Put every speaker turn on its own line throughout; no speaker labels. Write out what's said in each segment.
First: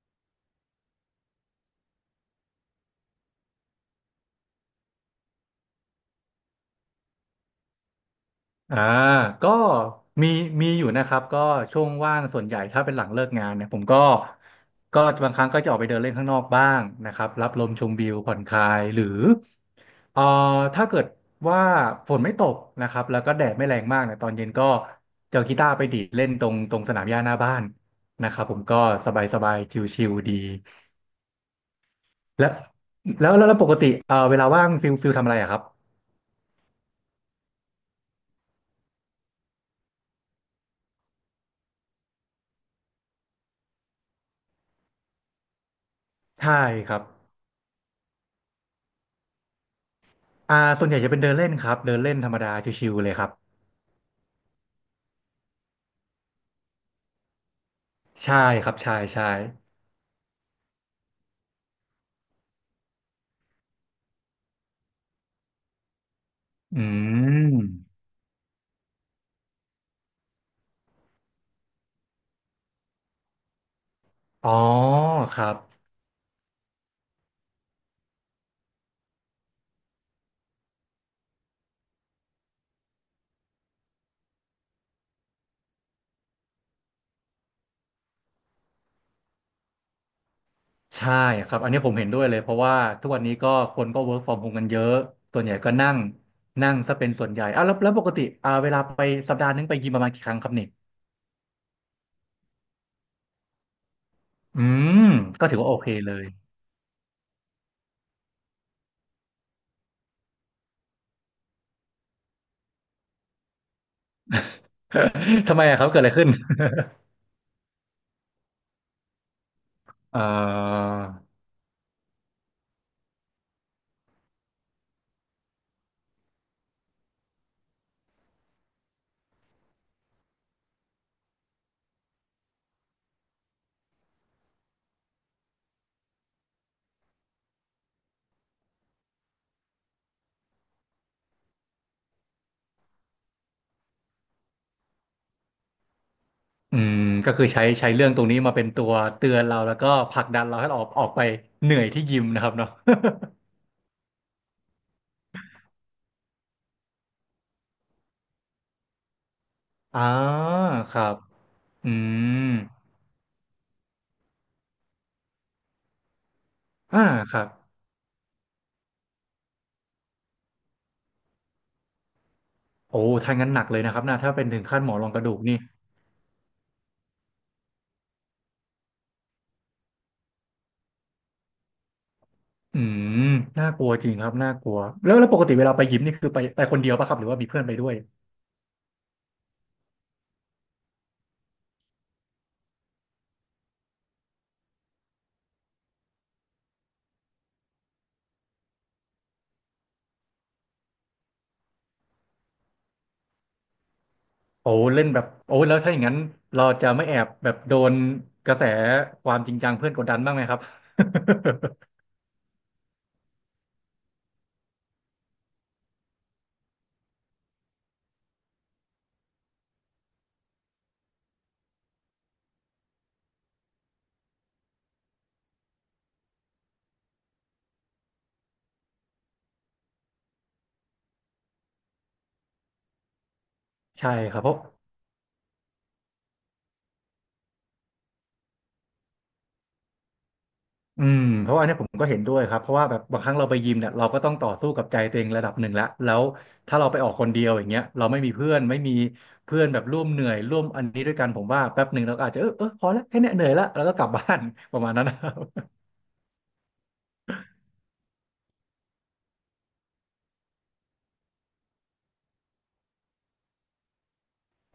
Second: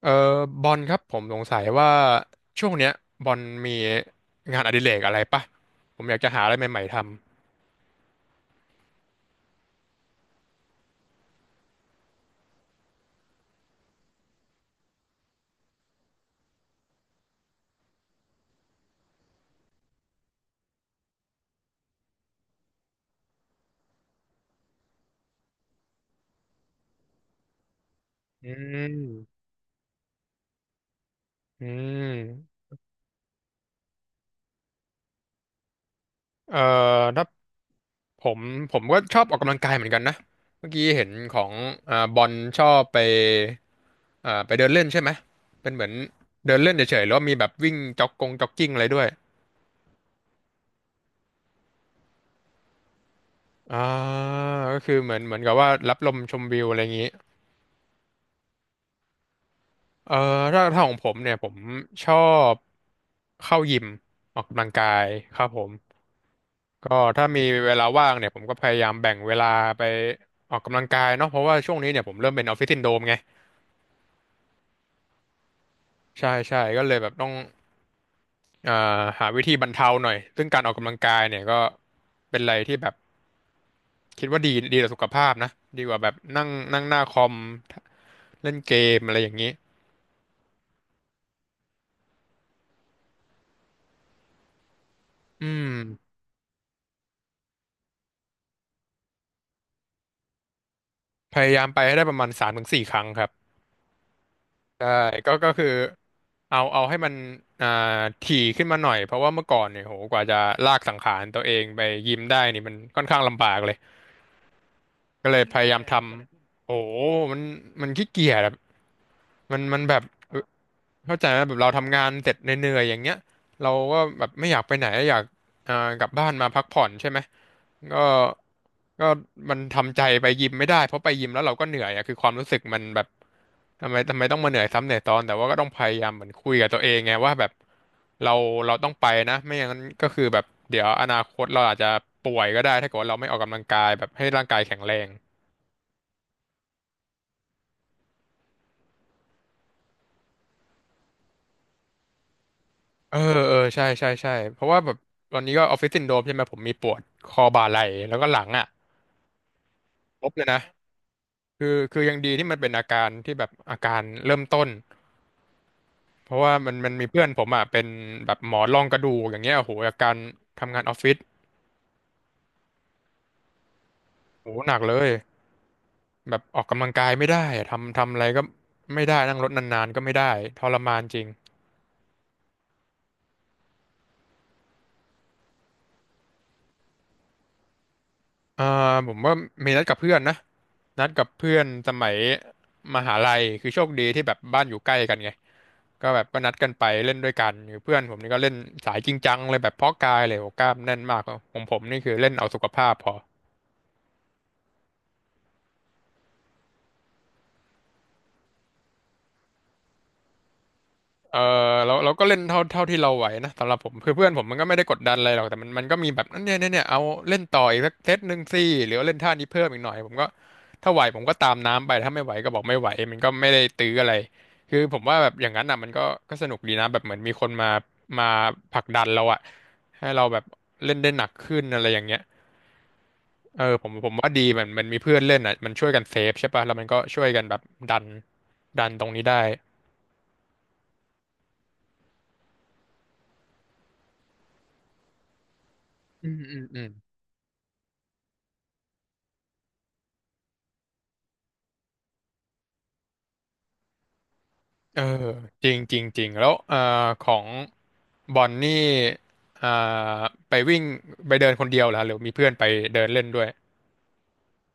เออบอลครับผมสงสัยว่าช่วงเนี้ยบอลมีงานอดิเรกอะไรปะผมอยากจะหาอะไรใหม่ๆท
อ่าก็มีมีอยู่นะครับก็ช่วงว่างส่วนใหญ่ถ้าเป็นหลังเลิกงานเนี่ยผมก็บางครั้งก็จะออกไปเดินเล่นข้างนอกบ้างนะครับรับลมชมวิวผ่อนคลายหรือเอ่อถ้าเกิดว่าฝนไม่ตกนะครับแล้วก็แดดไม่แรงมากเนี่ยตอนเย็นก็จะเอากีตาร์ไปดีดเล่นตรงสนามหญ้าหน้าบ้านนะค
ำ
รับ
อื
ผมก็
ม
สบายสบายชิลๆดี
อื
และ
ม
แล้วแล้วแล้วปกติเวลาว่างฟิลทำอะไรอะครับ
เอ่อถ้าผมผมก็ชอบออกกำลังกายเหมือนกันนะเมื่อกี้เห็นของบอลชอบไปไปเดินเล่นใช่ไหมเป็นเหมือน
ใช่
เดินเล่น
ค
เฉ
รับ
ยๆแล้วามีแบบวิ่งจ็อกกงจ็อกกิ้งอะไรด้วย
ส่วนใหญ่จะเป็นเดินเล่นครับเดินเล่นธรรมดาชิวๆเลยครับ
อ่าก็คือเหมือนกับว่ารับลมชมวิวอะไรอย่างนี้
ใช่ครับใช่ใช่
เอ่อถ้าของผมเนี่ยผมชอบเข้ายิมออกกำลังกายครับผม
อื
ก็ถ้ามีเวลา
ม
ว่างเนี่ยผมก็พยายามแบ่งเวลาไปออกกำลังกายเนาะเพราะว่าช่วงนี้เนี่ยผมเริ่มเป็นออฟฟิศซินโดรมไง
อ๋อครับ
ใช่ก็เลยแบบต้องเอ่อหาวิธีบรรเทาหน่อยซึ่งการออกกำลังกายเนี่ยก็เป็นอะไรที่แบบคิดว่าดีดีต่อสุขภาพนะดีกว่าแบบนั่งนั่งหน้าคอมเล่นเกมอะไรอย่างนี้
ใช่ครับอันนี้ผมเห็นด้วยเลยเพราะว่าทุกวันนี้ก็คนก็ work from home กันเยอะส่ว
อื
นใหญ่
ม
ก็นั่งนั่งซะเป็นส่วนใหญ่อ่ะแล้วปกติเวลาไปสัปดาห์นึงไปยิมประมาณกี่ครั้งครับเนี่ย
พยายามไปให้ได้ประมาณสามถึงสี่ครั้งครับ
อื
ใช่
ม
ก็
ก็
ก็
ถือ
คือ
ว่าโอเคเลย
เอาให้มันอ่าถี่ขึ้นมาหน่อยเพราะว่าเมื่อก่อนเนี่ยโหกว่าจะลากสังขารตัวเองไปยิมได้นี่มันค่อนข้างลำบากเลยก็เลย พ
ทำไม
ยายา
อะ
ม
ค
ม
รับ
ท
เกิดอะไรขึ้น
ำโอ้โหมันมันขี้เกียจอะ มันมันแบบ
เอ่
เอ่อ
อ
เข้าใจไหมแบบเราทำงานเสร็จเหนื่อยๆอย่างเงี้ยเราก็แบบไม่อยากไปไหนอยากกลับบ้านมาพักผ่อนใช่ไหมก็ก็มันทำใจไปยิมไม่ได้เพราะไปยิมแล้วเราก็เหนื่อยอะคือความรู้สึกมันแบบทำไมต้องมาเหนื่อยซ้ำเหนื่อยซ้อนแต่ว่าก็ต้องพยายามเหมือนคุยกับตัวเองไงว่าแบบเราเราต้องไปนะไม่อย่างนั้นก็คือแบบเดี๋ยวอนาคตเราอาจจะป่วยก็ได้ถ้าเกิดว่าเราไม่ออกกำลังกายแบบให้ร่างกายแข็งแรง
อืมก็คือใช้เรื่องตรงนี้มาเป็นตัวเตือนเราแล้วก็ผลักดันเราให้เราออกไปเหนื่อยที่ยิมนะครับเนาะ
เออเออใช่ใช่ใช่เพราะว่าแบบตอนนี้ก็ออฟฟิศซินโดรมใช่ไหมผมมีปวดคอบ่าไหล่แล้วก็หลังอ่ะ
อ่า
ครบเลยนะ
ครับ
คือ
อื
คือยังดีที่
ม
มันเป็นอาการที่แบบอาการเริ่มต้นเพราะว่ามัน
อ่า
มีเพื่อน
ค
ผ
รั
ม
บ
อ่ะเป็นแบบหมอรองกระดูกอย่างเงี้ยโอ้โหอาการทำงานออฟฟิศ
โอ้ถ้างั้นหนักเลยนะครับนะถ้าเป็น
โอ้โห
ถึง
หนั
ขั้
ก
นหม
เล
อร
ย
องกระดูกนี่
แบบออกกำลังกายไม่ได้อะทำอะไรก็ไม่ได้นั่งรถนานๆก็ไม่ได้ทรมานจริง
อืมน่ากลัวจริงครับน่ากลัวแล้วปกติเวลาไปยิมนี่คือไปคนเดียวป่ะครับหรือว่ามีเพื่อนไปด้วย
อ่าผมว่ามีนัดกับเพื่อนนะนัดกับเพื่อนสมัยมหาลัยคือโชคดีที่แบบบ้านอยู่ใกล้กันไงก็แบบก็นัดกันไปเล่นด้วยกันคือเพื่อนผมนี่ก็เล่นสายจริงจังเลยแบบเพาะกายเลยโอ้กล้ามแน่นมากของผมนี่คือเล่นเอาสุขภาพพอ
โอ้เล่นแบบโอ้แล้วถ้าอย่างนั้นเราจะไม่แอบแบบโดนกระแสความจริงจังเพื่อนกดดันบ้างไหมครับ
เออเราก็เล่นเท่าที่เราไหวนะสำหรับผมคือเพื่อนผมมันก็ไม่ได้กดดันอะไรหรอกแต่มันมันก็มีแบบเนี่ยเอาเล่นต่ออีกสักเซตหนึ่งสิหรือว่าเล่นท่านี้เพิ่มอีกหน่อยผมก็ถ้าไหวผมก็ตามน้ำไปถ้าไม่ไหวก็บอกไม่ไหวมันก็ไม่ได้ตื้ออะไรคือผมว่าแบบอย่างนั้นอ่ะมันก็ก็สนุกดีนะแบบเหมือนมีคนมาผลักดันเราอะให้เราแบบเล่นได้หนักขึ้นอะไรอย่างเงี้ยเออ ผ
ใช่
มว่า
ครับ
ดี
เพราะ
มันมันมีเพื่อนเล่นอ่ะมันช่วยกันเซฟใช่ป่ะแล้วมันก็ช่วยกันแบบดันดันตรงนี้ได้
อืมเพราะว่าเนี่ยผมก็เห็นด้วยครับเพราะว่าแบบบางครั้งเราไปยิมเนี่ยเราก็ต้องต่อสู้กับใจตัวเองระดับหนึ่งแล้ว
อืมอืม
ถ้า
อื
เรา
ม
ไปออกคนเดียวอย่างเงี้ยเราไม่มีเพื่อนแบบร่วมเหนื่อยร่วมอันนี้ด้วยกันผมว่าแป๊บหนึ่งเราก็อาจจะเออเออพอแล้วแค่เนี้ยเหนื่อยละแล้วก็กลับบ้าน ประมาณ
เอ
นั้นนะ
อจริงจริงจริงแล้วของบอลนี่อ่าไปวิ่งไปเดินคนเดียวเหรอหรือมีเพื่อนไปเดินเล่นด้วย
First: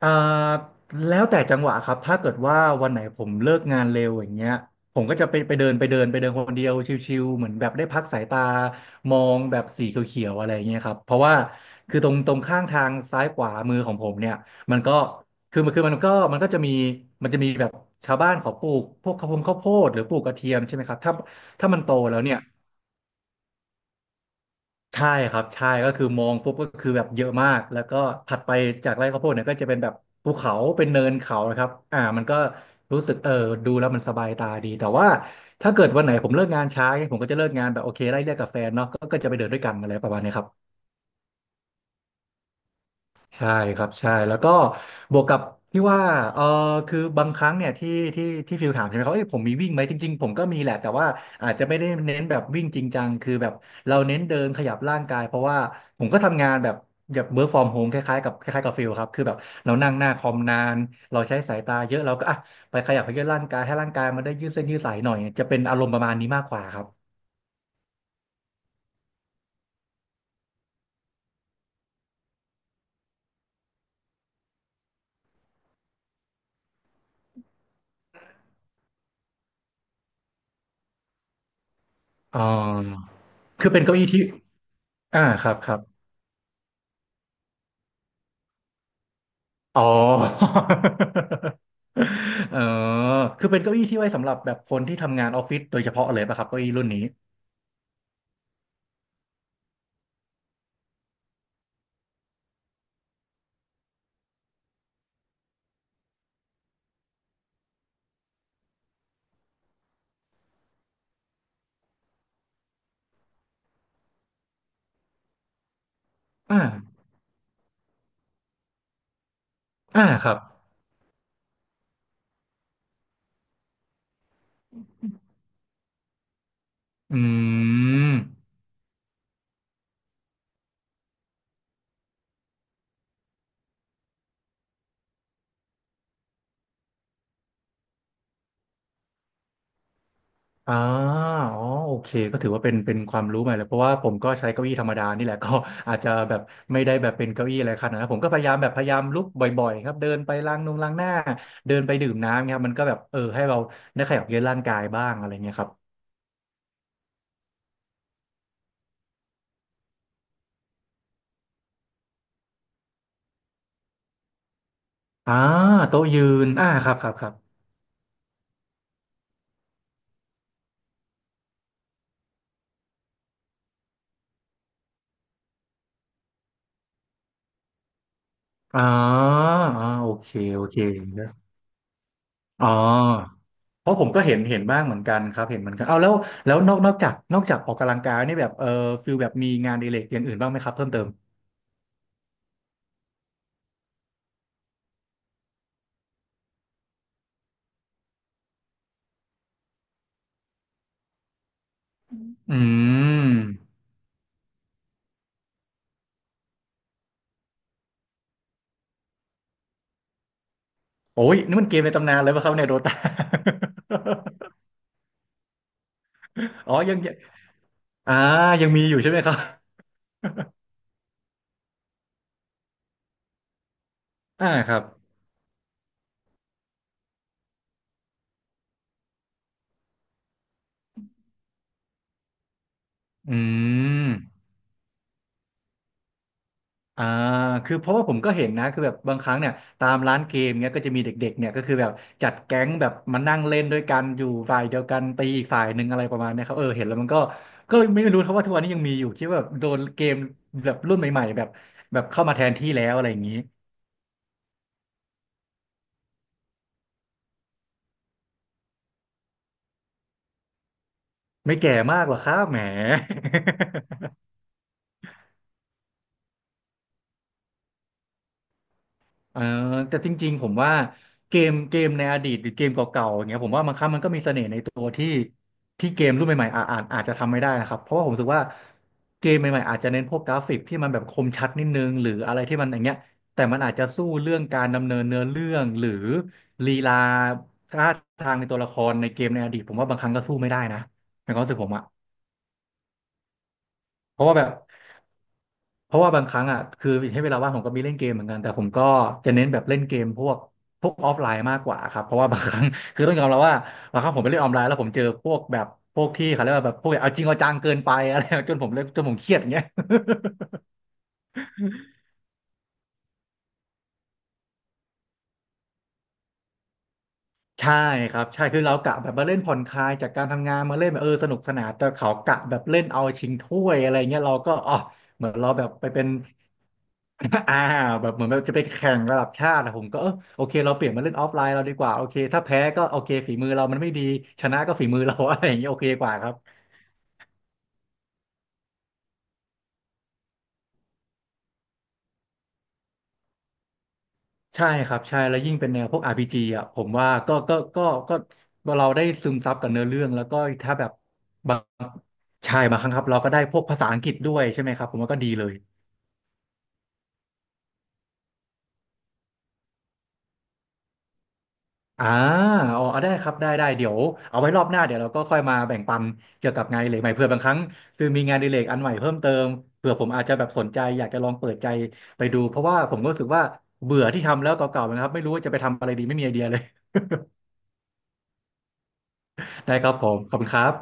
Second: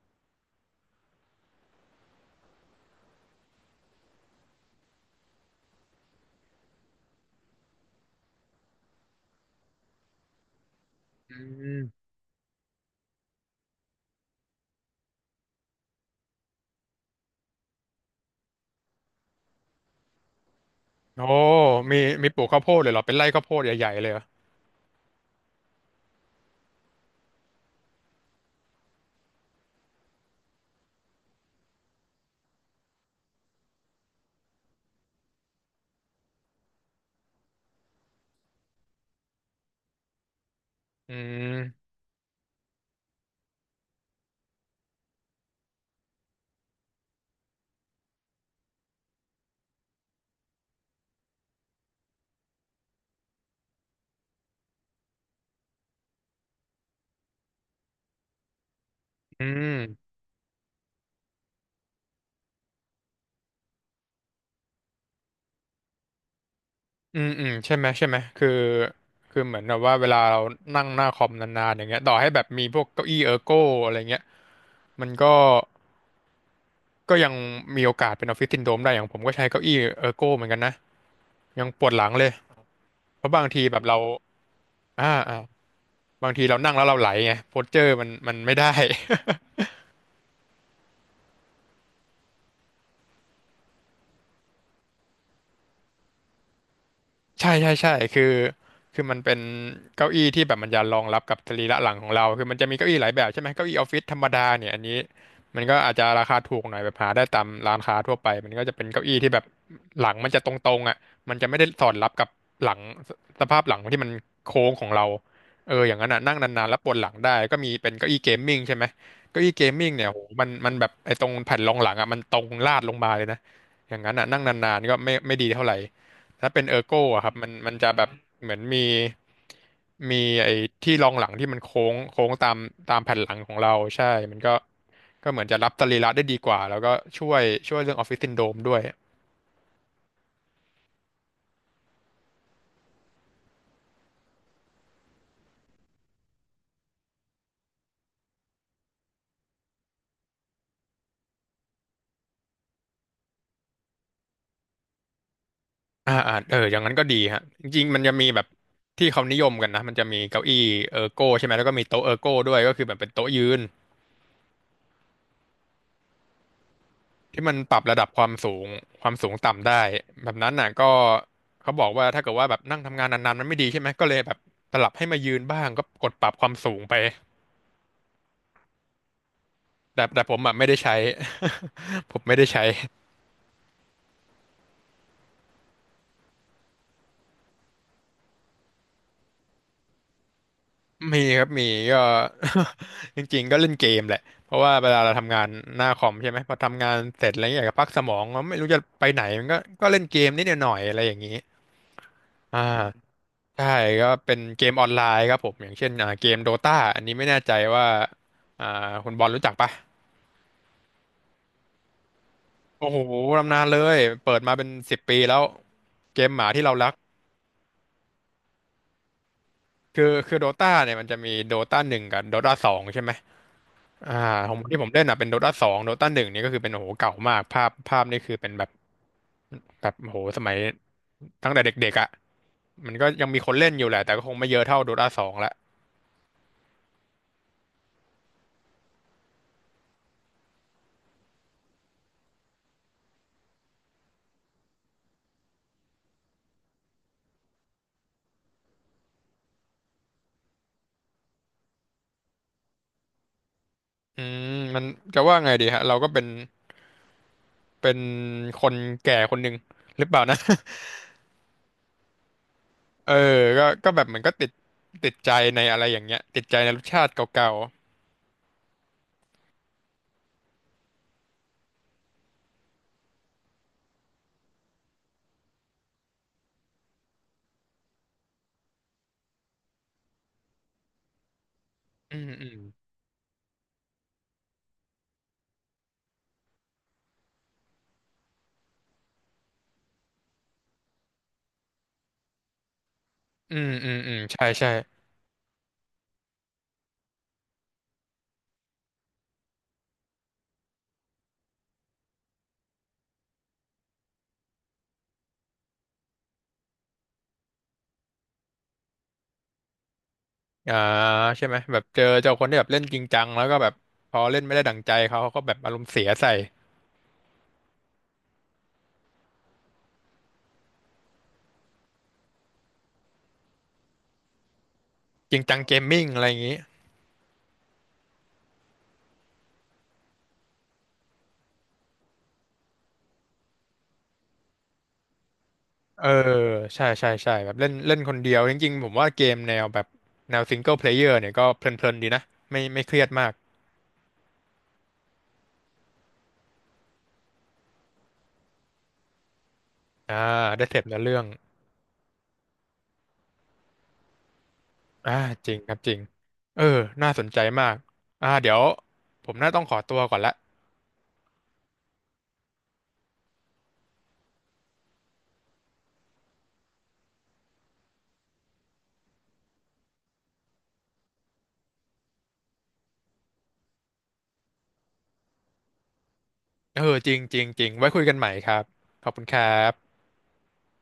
อ่าแล้วแต่จังหวะครับถ้าเกิดว่าวันไหนผมเลิกงานเร็วอย่างเงี้ยผมก็จะไปเดินคนเดียวชิวๆเหมือนแบบได้พักสายตามองแบบสีเขียวๆอะไรอย่างเงี้ยครับเพราะ
อื
ว่า
ม
คือตรงข้างทางซ้ายขวามือของผมเนี่ยมันก็มันก็จะมีแบบชาวบ้านเขาปลูกพวกข้าวโพดหรือปลูกกระเทียมใช่ไหมครับถ้า
โอ้
ถ้ามันโต
มี
แล้ว
มี
เนี่
ป
ย
ลูกข้าวโพดเลยเหรอเป็นไร่ข้าวโพดใหญ่ๆเลยเหรอ
ใช่ครับใช่ก็คือมองปุ๊บก็คือแบบเยอะมากแล้วก็ถัดไปจากไร่ข้าวโพดเนี่ยก็จะเป็นแบบภูเขาเป็นเนินเขานะครับอ่ามันก็รู้สึกเออดูแล้วมันสบายตาดีแต่ว่าถ้าเกิดวันไหนผมเลิกงานช้าเนี่ยผมก็จะเลิกงานแบบโอเคไล่เรียกกับแฟนเนาะก็จะไปเดินด้วยกันอะไรประมาณเนี้ยครับ
อืม
ใช่ครับใช่แล้วก็บวกกับที่ว่าเออคือบางครั้งเนี่ยที่ฟิลถามใช่ไหมครับเอ้ยผมมีวิ่งไหมจริงๆผมก็มีแหละแต่ว่าอาจจะไม่ได้เน้นแบบวิ่งจริงจังคือแบบเราเน้นเดินขยับร่างกายเพราะว่าผมก็ทำงานแบบแบบเ o r ร์กฟอร์มโฮมคล้ายๆกับคล้ายๆกับฟิลครับคือแบบ
อื
เรานั่งหน้า
ม
คอมนานเราใช้สายตาเยอะเราก็อ่ะไปขยับไปยืดร่างกายให้ร่างกายมันได้ยืดเส้นยืดสายหน่อยจะเป็นอารมณ์ประมาณนี้มากกว่าครับ
อืมอืมใช่ไหมคือเหมือนแบบว่าเวลาเรานั่งหน้าคอมนานๆอย่างเงี้ยต่อให้แบบมีพวกเก้าอี้เออร์โก้อะไรเงี้ยมันก็ก็ยังมีโอกาสเป็นออฟฟิศซินโดรมได้อย่างผมก็ใช้เก้าอี้เออร์โก้เหมือนกันนะยังปวดหลังเลย
อ๋อ
เพราะบางที
คือ
แบ
เป็
บ
นเก้า
เรา
อี้ที่
อ่า
อ่า
อ่า
ครับครับ
บางทีเรานั่งแล้วเราไหลไงโพสเจอร์มันมันไม่ได้
อ๋อ เออคือเป็นเก้าอี้ที่ไว้สำหรับแบบคนที่ทำงานออฟฟิศโดยเฉพาะเลยป่ะครับเก้าอี้รุ่นนี้
ใช่ใช่ใช่คือมันเป็นเก้าอี้ที่แบบมันจะรองรับกับสรีระหลังของเราคือมันจะมีเก้าอี้หลายแบบใช่ไหมเก้าอี้ออฟฟิศธรรมดาเนี่ยอันนี้มันก็อาจจะราคาถูกหน่อยแบบหาได้ตามร้านค้าทั่วไปมันก็จะเป็นเก้าอี้ที่แบบหลังมันจะตรงๆอ่ะมันจะไม่ได้สอดรับกับหลังสสภาพหลังที่มันโค้งของเราเอออย่างนั้นอ่ะนั่ง
อ่า
นานๆแล้วปวดหลังได้ก็มีเป็นเก้าอี้เกมมิ่งใช่ไหมเก้าอี้เกมมิ่งเนี่
อ่า
ยโห
ครับ
มันแบบไอ้ตรงแผ่นรองหลังอ่ะมันตรงลาดลงมาเลยนะอย่างนั้นอ่ะนั่งนานๆก็ไม่ดีเท่าไหร่ ถ้าเป็นเออร์โก้
อื
อะครับมันจะแบบ
ม
เหมือนมีไอ้ที่รองหลังที่มันโค้งโค้งตามแผ่นหลังของเราใช่มันก็เหมือนจะรับสรีระได้ดีกว่าแล้วก็ช่วยช่วยเรื่องออฟฟิศซินโดรมด้วย
อ่าอ๋อโอเคก็ถือว่าเป็นความรู้ใหม่เลยเพราะว่าผมก็ใช้เก้าอี้ธรรมดานี่แหละ ก็อาจจะแบบไม่ได้แบบเป็นเก้าอี้อะไรขนาดนั้นผมก็พยายามลุกบ่อยๆครับเดินไปล้างนงล้างหน้าเดินไปดื่มน้ำเงียครับมันก็แบบเออให้เราได้ขยับเยื้อนร่างกายบ้างอะไรเงี้ยครับ
อ่าอ่าเอออย่างนั้นก็ดีฮะจริงๆมันจะมีแบบที่เขานิยมกันนะมันจะมีเก้าอี้เออร์โก้ใช่ไหมแล้วก็มีโต๊ะเออร์โก้ด้วยก็คือแบบเป็นโต๊ะยืน
อ่าโต๊ะยืนอ่าครับครับครับ
ที่มันปรับระดับความสูงความสูงต่ำได้แบบนั้นน่ะก็เขาบอกว่าถ้าเกิดว่าแบบนั่งทำงานนานๆมันไม่ดีใช่ไหมก็เลยแบบสลับให้มายืนบ้างก็กดปรับความสูงไป
อ๋ออ๋อ
แต่
โอ
แต่
เค
ผมแบบ
โอ
ไม่ได้
เค
ใช้
นะ
ผมไม่ได้ใช้
อ๋อเพราะผมก็เห็นบ้างเหมือนกันครับเห็นเหมือนกันเอาแล้วแล้วนอกจากออกกำลังกายนี่แบบฟิลแบบมีงานอดิเรกอย่างอื่นบ้างไหมครับเพิ่มเติม
มีครับมีก็ จริงๆก็เล่นเกมแหละเพราะว่าเวลาเราทำงานหน้าคอมใช่ไหมพอทำงานเสร็จอะไรอย่างเงี้ยอยากจะพักสมองมันไม่รู้จะไปไหนมันก็เล่นเกมนิดหน่อยอะไรอย่างนี้
อื
อ่า ใช่
ม
ก็เป็นเกมออนไลน์ครับผมอย่างเช่นเกมโดตาอันนี้ไม่แน่ใจว่าอ่าคุณบอลรู้จักปะ
โอ้ยนี่มันเกมในตำนานเลยป่ะครับเนี่ยโด
โอ้
ตา
โหตำนานเลยเปิดมาเป็นสิบปีแล้วเกมหมาที่ เรา
อ๋อ
รัก
ยังยังอ่ายังมีอยู่ใช่ไหมครับ
คือโดตาเนี่ยมันจะมีโดตาหนึ่งกับโดตาสองใช่ไหมอ่า
อ่า
ของ
ครั
ที่
บ
ผมเล่นอ่ะเป็นโดตาสองโดตาหนึ่งนี่ก็คือเป็นโอ้โหเก่ามากภาพนี่คือเป็นแบบแบบโอ้โหสมัยตั้งแต่เด็กๆอ่ะมันก็ยัง
อื
มีคนเล่นอยู่แหละ
ม
แต่ก็คงไม่เยอะเท่าโดตาสองละ
อ่าคือเพราะว่าผมก็เห็นนะคือแบบบางครั้งเนี่ยตามร้านเกมเนี้ยก็จะมีเด็กๆเนี่ยก็คือแบบจัดแก๊งแบบมานั่งเล่นด้วยกันอยู่ฝ่ายเดียวกันตีอีกฝ่ายหนึ่งอะไรประมาณเนี้ยครับเออเห็นแล้วมันก็ไม่รู้ครับว่าทุกวันนี้ยังมีอยู่คิดว่าแบบโดนเกมแบบรุ่นใหม่ๆแบบเข้ามาแทนที่แล้วอะไรอย่างนี้
อืมมันจะว่าไงดีฮะเราก็เป็น เป็นคนแก่คนหนึ่งหรือเปล่านะ
ไม่แก่มากหรอกครับแหม
เออก็แบบเหมือนก็ติดติดใจในอะไรอย่างเงี้ยติดใจในรสชาติเก่า
เออแต่จริงๆผมว่าเกมในอดีตหรือเกมเก่าๆอย่างเงี้ยผมว่ามันครั้งมันก็มีเสน่ห์ในตัวที่เกมรุ่นใหม่ๆอาจจะทำไม่ได้นะครับเพราะว่าผมรู้สึกว่าเกมใหม่ๆอาจจะเน้นพวกกราฟิกที่มันแบบคมชัดนิดนึงหรื
ๆ
อ
อืม
อะไร
อื
ที่
ม
มันอย่างเงี้ยแต่มันอาจจะสู้เรื่องการดำเนินเนื้อเรื่องหรือลีลาท่าทางในตัวละครในเกมในอดีตผมว่าบางครั้งก็สู้ไม่ได้นะในความรู้สึกผมอะ
อืมอืมอื
เพ
ม
ราะว่า
ใช่
แบบ
ใช่
เพราะว่าบางครั้งอ่ะคือให้เวลาว่างผมก็มีเล่นเกมเหมือนกันแต่ผมก็จะเน้นแบบเล่นเกมพวกออฟไลน์มากกว่าครับเพราะว่าบางครั้ง คือต้องยอมรับว่าบางครั้งผมไปเล่นออนไลน์แล้วผมเจอพวกแบบพวกที่เขาเรียกว่าแบบพวกเอาจริงเอาจังเกินไปอะไร จนผมเล่นจนผมเครียดอย่างเงี้ย
อ่าใช่ไหมแบบเจอเจ้าคนที่แบบเล่นจริงจังแล้วก็แบบพอเล่นไม่ได้ดั่งใจเขาเขาก็แบบอารมณ์เสียใส่
ใช่ครับใช่คือเรากะแบบมาเล่นผ่อนคลายจากการทำงานมาเล่นแบบเออสนุกสนานแต่เขากะแบบเล่นเอาชิงถ้วยอะไรเงี้ยเราก็อ๋อเหมือ
จ
น
ริง
เรา
จัง
แบบ
เกม
ไปเป็
มิ่ง
น
อะไรอย่างงี้
อ่าแบบเหมือนแบบจะไปแข่งระดับชาติอะผมก็เออโอเคเราเปลี่ยนมาเล่นออฟไลน์เราดีกว่าโอเคถ้าแพ้ก็โอเคฝีมือเรามันไม่ดีชนะก็ฝีมือเรา อะไรอย่างเงี้ยโอเคก
เออ
ว่าครับ
ใช่ใช่ใช่แบบเล่นเล่นคนเดียวจริงๆผมว่าเกมแนวแบบแนวซิงเกิลเพลเยอร์เนี่ยก็เพลินๆดีนะไม่เครียดมาก
ใช่ครับใช่แล้วยิ่งเป็นแนวพวก RPG อ่ะผมว่าก็ก็เราได้ซึมซับกับเนื้อเรื่อง
อ่า
แล้วก็
ได้เส
ถ้า
พ
แบบ
เนื้อเรื่อง
บางใช่บางครั้งครับเราก็ได้พวกภาษาอังกฤษด้วยใช่ไหมครับผมว่า
อ่า
ก็ดีเล
จริ
ย
งครับจริงเออน่าสนใจมากอ่าเดี๋ยวผมน่าต้องขอตัวก่อนละ
อ่าอ๋อเอาได้ครับได้ได้เดี๋ยวเอาไว้รอบหน้าเดี๋ยวเราก็ค่อยมาแบ่งปันเกี่ยวกับงานอดิเรกใหม่เผื่อบางครั้งคือมีงานอดิเรกอันใหม่เพิ่มเติมเผื่อผมอาจจะแบบสนใจอยากจะลองเปิดใจไปดูเพราะว่าผมก็รู้สึกว่าเบื่อที่ทำแล้วเก่าๆนะครับไม่รู้ว่าจะไปทำอะไรดีไม่มีไอเดียเลย
เออจริงจริงจริงไว้คุยกันใหม่ครับขอบคุณครั
ได้ค
บ
รับผมขอบคุณครับ